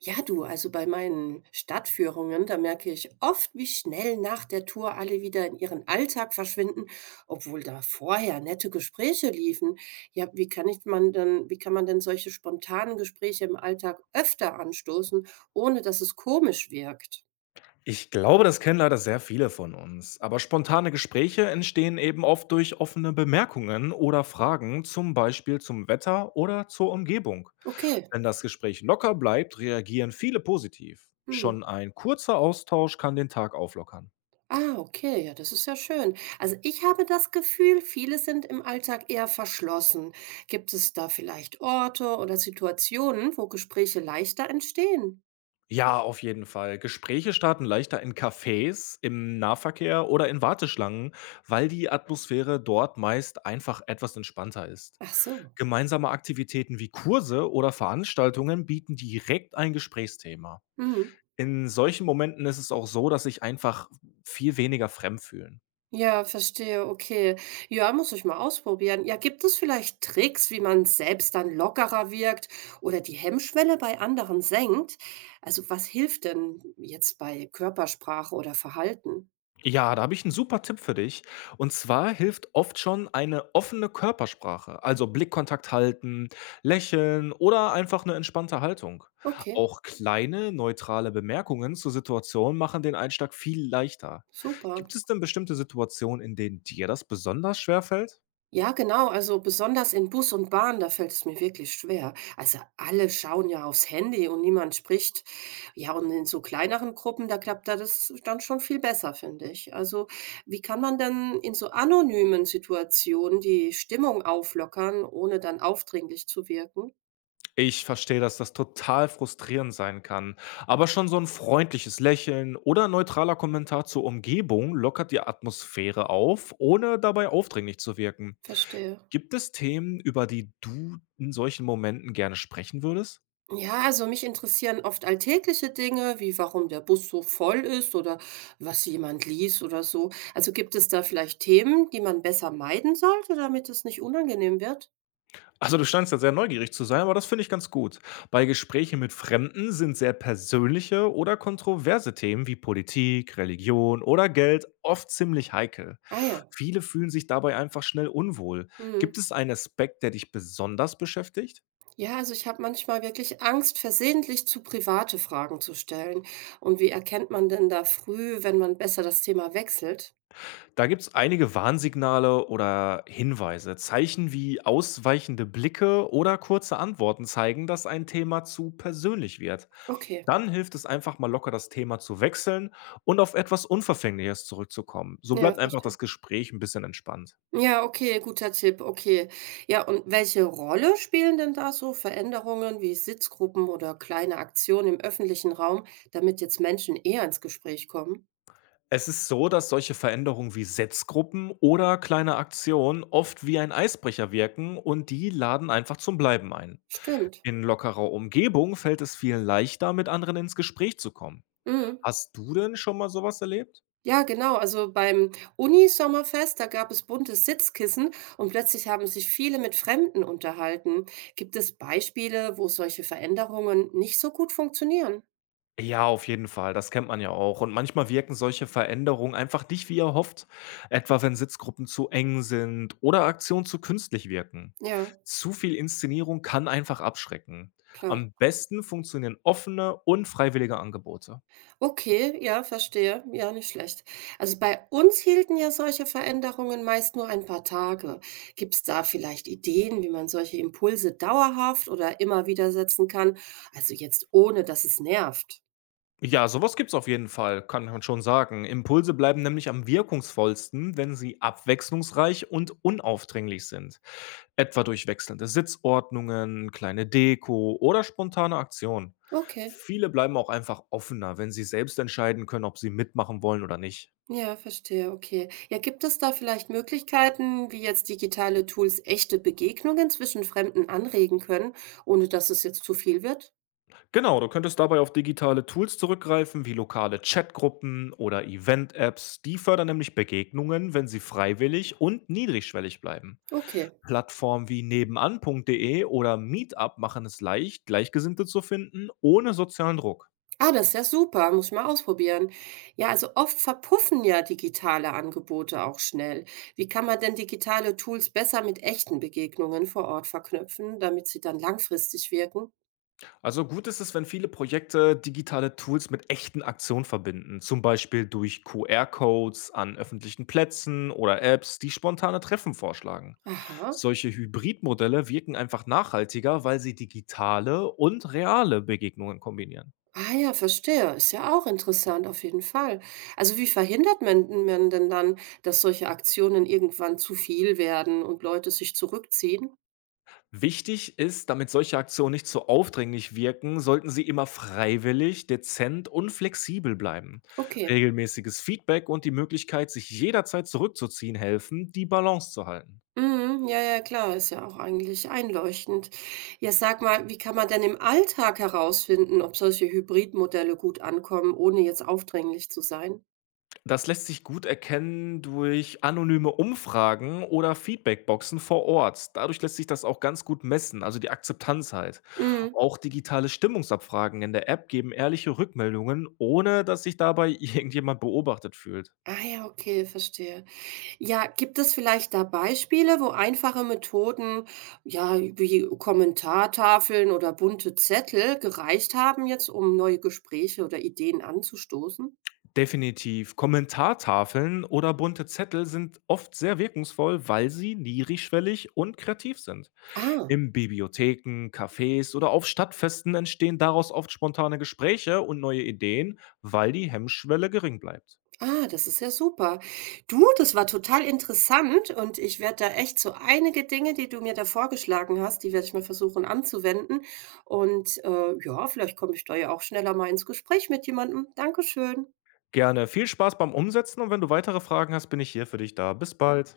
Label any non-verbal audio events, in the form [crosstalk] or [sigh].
Ja, du, also bei meinen Stadtführungen, da merke ich oft, wie schnell nach der Tour alle wieder in ihren Alltag verschwinden, obwohl da vorher nette Gespräche liefen. Ja, wie kann man denn solche spontanen Gespräche im Alltag öfter anstoßen, ohne dass es komisch wirkt? Ich glaube, das kennen leider sehr viele von uns. Aber spontane Gespräche entstehen eben oft durch offene Bemerkungen oder Fragen, zum Beispiel zum Wetter oder zur Umgebung. Okay. Wenn das Gespräch locker bleibt, reagieren viele positiv. Hm. Schon ein kurzer Austausch kann den Tag auflockern. Ah, okay, ja, das ist ja schön. Also ich habe das Gefühl, viele sind im Alltag eher verschlossen. Gibt es da vielleicht Orte oder Situationen, wo Gespräche leichter entstehen? Ja, auf jeden Fall. Gespräche starten leichter in Cafés, im Nahverkehr oder in Warteschlangen, weil die Atmosphäre dort meist einfach etwas entspannter ist. Ach so. Gemeinsame Aktivitäten wie Kurse oder Veranstaltungen bieten direkt ein Gesprächsthema. Mhm. In solchen Momenten ist es auch so, dass sich einfach viel weniger fremd fühlen. Ja, verstehe, okay. Ja, muss ich mal ausprobieren. Ja, gibt es vielleicht Tricks, wie man selbst dann lockerer wirkt oder die Hemmschwelle bei anderen senkt? Also, was hilft denn jetzt bei Körpersprache oder Verhalten? Ja, da habe ich einen super Tipp für dich. Und zwar hilft oft schon eine offene Körpersprache, also Blickkontakt halten, lächeln oder einfach eine entspannte Haltung. Okay, Auch kleine, neutrale Bemerkungen zur Situation machen den Einstieg viel leichter. super. Gibt es denn bestimmte Situationen, in denen dir das besonders schwer fällt? Ja, genau. Also besonders in Bus und Bahn, da fällt es mir wirklich schwer. Also alle schauen ja aufs Handy und niemand spricht. Ja, und in so kleineren Gruppen, da klappt da das dann schon viel besser, finde ich. Also wie kann man denn in so anonymen Situationen die Stimmung auflockern, ohne dann aufdringlich zu wirken? Ich verstehe, dass das total frustrierend sein kann. Aber schon so ein freundliches Lächeln oder ein neutraler Kommentar zur Umgebung lockert die Atmosphäre auf, ohne dabei aufdringlich zu wirken. Verstehe. Gibt es Themen, über die du in solchen Momenten gerne sprechen würdest? Ja, also mich interessieren oft alltägliche Dinge, wie warum der Bus so voll ist oder was jemand liest oder so. Also gibt es da vielleicht Themen, die man besser meiden sollte, damit es nicht unangenehm wird? Also, du scheinst ja sehr neugierig zu sein, aber das finde ich ganz gut. Bei Gesprächen mit Fremden sind sehr persönliche oder kontroverse Themen wie Politik, Religion oder Geld oft ziemlich heikel. Ah ja. Viele fühlen sich dabei einfach schnell unwohl. Mhm. Gibt es einen Aspekt, der dich besonders beschäftigt? Ja, also ich habe manchmal wirklich Angst, versehentlich zu private Fragen zu stellen. Und wie erkennt man denn da früh, wenn man besser das Thema wechselt? Da gibt's einige Warnsignale oder Hinweise. Zeichen wie ausweichende Blicke oder kurze Antworten zeigen, dass ein Thema zu persönlich wird. Okay, Dann hilft es einfach mal locker, das Thema zu wechseln und auf etwas Unverfängliches zurückzukommen. So ja, bleibt einfach verstehe. das Gespräch ein bisschen entspannt. Ja, okay, guter Tipp, okay. Ja, und welche Rolle spielen denn da so Veränderungen wie Sitzgruppen oder kleine Aktionen im öffentlichen Raum, damit jetzt Menschen eher ins Gespräch kommen? Es ist so, dass solche Veränderungen wie Setzgruppen oder kleine Aktionen oft wie ein Eisbrecher wirken und die laden einfach zum Bleiben ein. Stimmt. In lockerer Umgebung fällt es vielen leichter, mit anderen ins Gespräch zu kommen. Mhm. Hast du denn schon mal sowas erlebt? Ja, genau. Also beim Uni-Sommerfest, da gab es bunte Sitzkissen und plötzlich haben sich viele mit Fremden unterhalten. Gibt es Beispiele, wo solche Veränderungen nicht so gut funktionieren? Ja, auf jeden Fall, das kennt man ja auch. Und manchmal wirken solche Veränderungen einfach nicht wie erhofft, etwa wenn Sitzgruppen zu eng sind oder Aktionen zu künstlich wirken. Ja, Zu viel Inszenierung kann einfach abschrecken. klar. Am besten funktionieren offene und freiwillige Angebote. Okay, ja, verstehe. Ja, nicht schlecht. Also bei uns hielten ja solche Veränderungen meist nur ein paar Tage. Gibt es da vielleicht Ideen, wie man solche Impulse dauerhaft oder immer wieder setzen kann? Also jetzt ohne, dass es nervt. Ja, sowas gibt's auf jeden Fall, kann man schon sagen. Impulse bleiben nämlich am wirkungsvollsten, wenn sie abwechslungsreich und unaufdringlich sind. Etwa durch wechselnde Sitzordnungen, kleine Deko oder spontane Aktionen. Okay, Viele bleiben auch einfach offener, wenn sie selbst entscheiden können, ob sie mitmachen wollen oder nicht. ja, verstehe. Okay. Ja, gibt es da vielleicht Möglichkeiten, wie jetzt digitale Tools echte Begegnungen zwischen Fremden anregen können, ohne dass es jetzt zu viel wird? Genau, du könntest dabei auf digitale Tools zurückgreifen, wie lokale Chatgruppen oder Event-Apps. Die fördern nämlich Begegnungen, wenn sie freiwillig und niedrigschwellig bleiben. Okay. Plattformen wie nebenan.de oder Meetup machen es leicht, Gleichgesinnte zu finden, ohne sozialen Druck. Ah, das ist ja super, muss ich mal ausprobieren. Ja, also oft verpuffen ja digitale Angebote auch schnell. Wie kann man denn digitale Tools besser mit echten Begegnungen vor Ort verknüpfen, damit sie dann langfristig wirken? Also gut ist es, wenn viele Projekte digitale Tools mit echten Aktionen verbinden, zum Beispiel durch QR-Codes an öffentlichen Plätzen oder Apps, die spontane Treffen vorschlagen. Aha. Solche Hybridmodelle wirken einfach nachhaltiger, weil sie digitale und reale Begegnungen kombinieren. Ah ja, verstehe. Ist ja auch interessant, auf jeden Fall. Also wie verhindert man denn dann, dass solche Aktionen irgendwann zu viel werden und Leute sich zurückziehen? Wichtig ist, damit solche Aktionen nicht zu aufdringlich wirken, sollten sie immer freiwillig, dezent und flexibel bleiben. Okay. Regelmäßiges Feedback und die Möglichkeit, sich jederzeit zurückzuziehen, helfen, die Balance zu halten. Mhm. Ja, ja, klar, ist ja auch eigentlich einleuchtend. Ja, sag mal, wie kann man denn im Alltag herausfinden, ob solche Hybridmodelle gut ankommen, ohne jetzt aufdringlich zu sein? Das lässt sich gut erkennen durch anonyme Umfragen oder Feedbackboxen vor Ort. Dadurch lässt sich das auch ganz gut messen, also die Akzeptanz halt. Mhm. Auch digitale Stimmungsabfragen in der App geben ehrliche Rückmeldungen, ohne dass sich dabei [laughs] irgendjemand beobachtet fühlt. Ah ja, okay, verstehe. Ja, gibt es vielleicht da Beispiele, wo einfache Methoden, ja, wie Kommentartafeln oder bunte Zettel gereicht haben jetzt, um neue Gespräche oder Ideen anzustoßen? Definitiv. Kommentartafeln oder bunte Zettel sind oft sehr wirkungsvoll, weil sie niedrigschwellig und kreativ sind. Ah. In Bibliotheken, Cafés oder auf Stadtfesten entstehen daraus oft spontane Gespräche und neue Ideen, weil die Hemmschwelle gering bleibt. Ah, das ist ja super. Du, das war total interessant und ich werde da echt so einige Dinge, die du mir da vorgeschlagen hast, die werde ich mal versuchen anzuwenden. Und ja, vielleicht komme ich da ja auch schneller mal ins Gespräch mit jemandem. Dankeschön. Gerne viel Spaß beim Umsetzen und wenn du weitere Fragen hast, bin ich hier für dich da. Bis bald.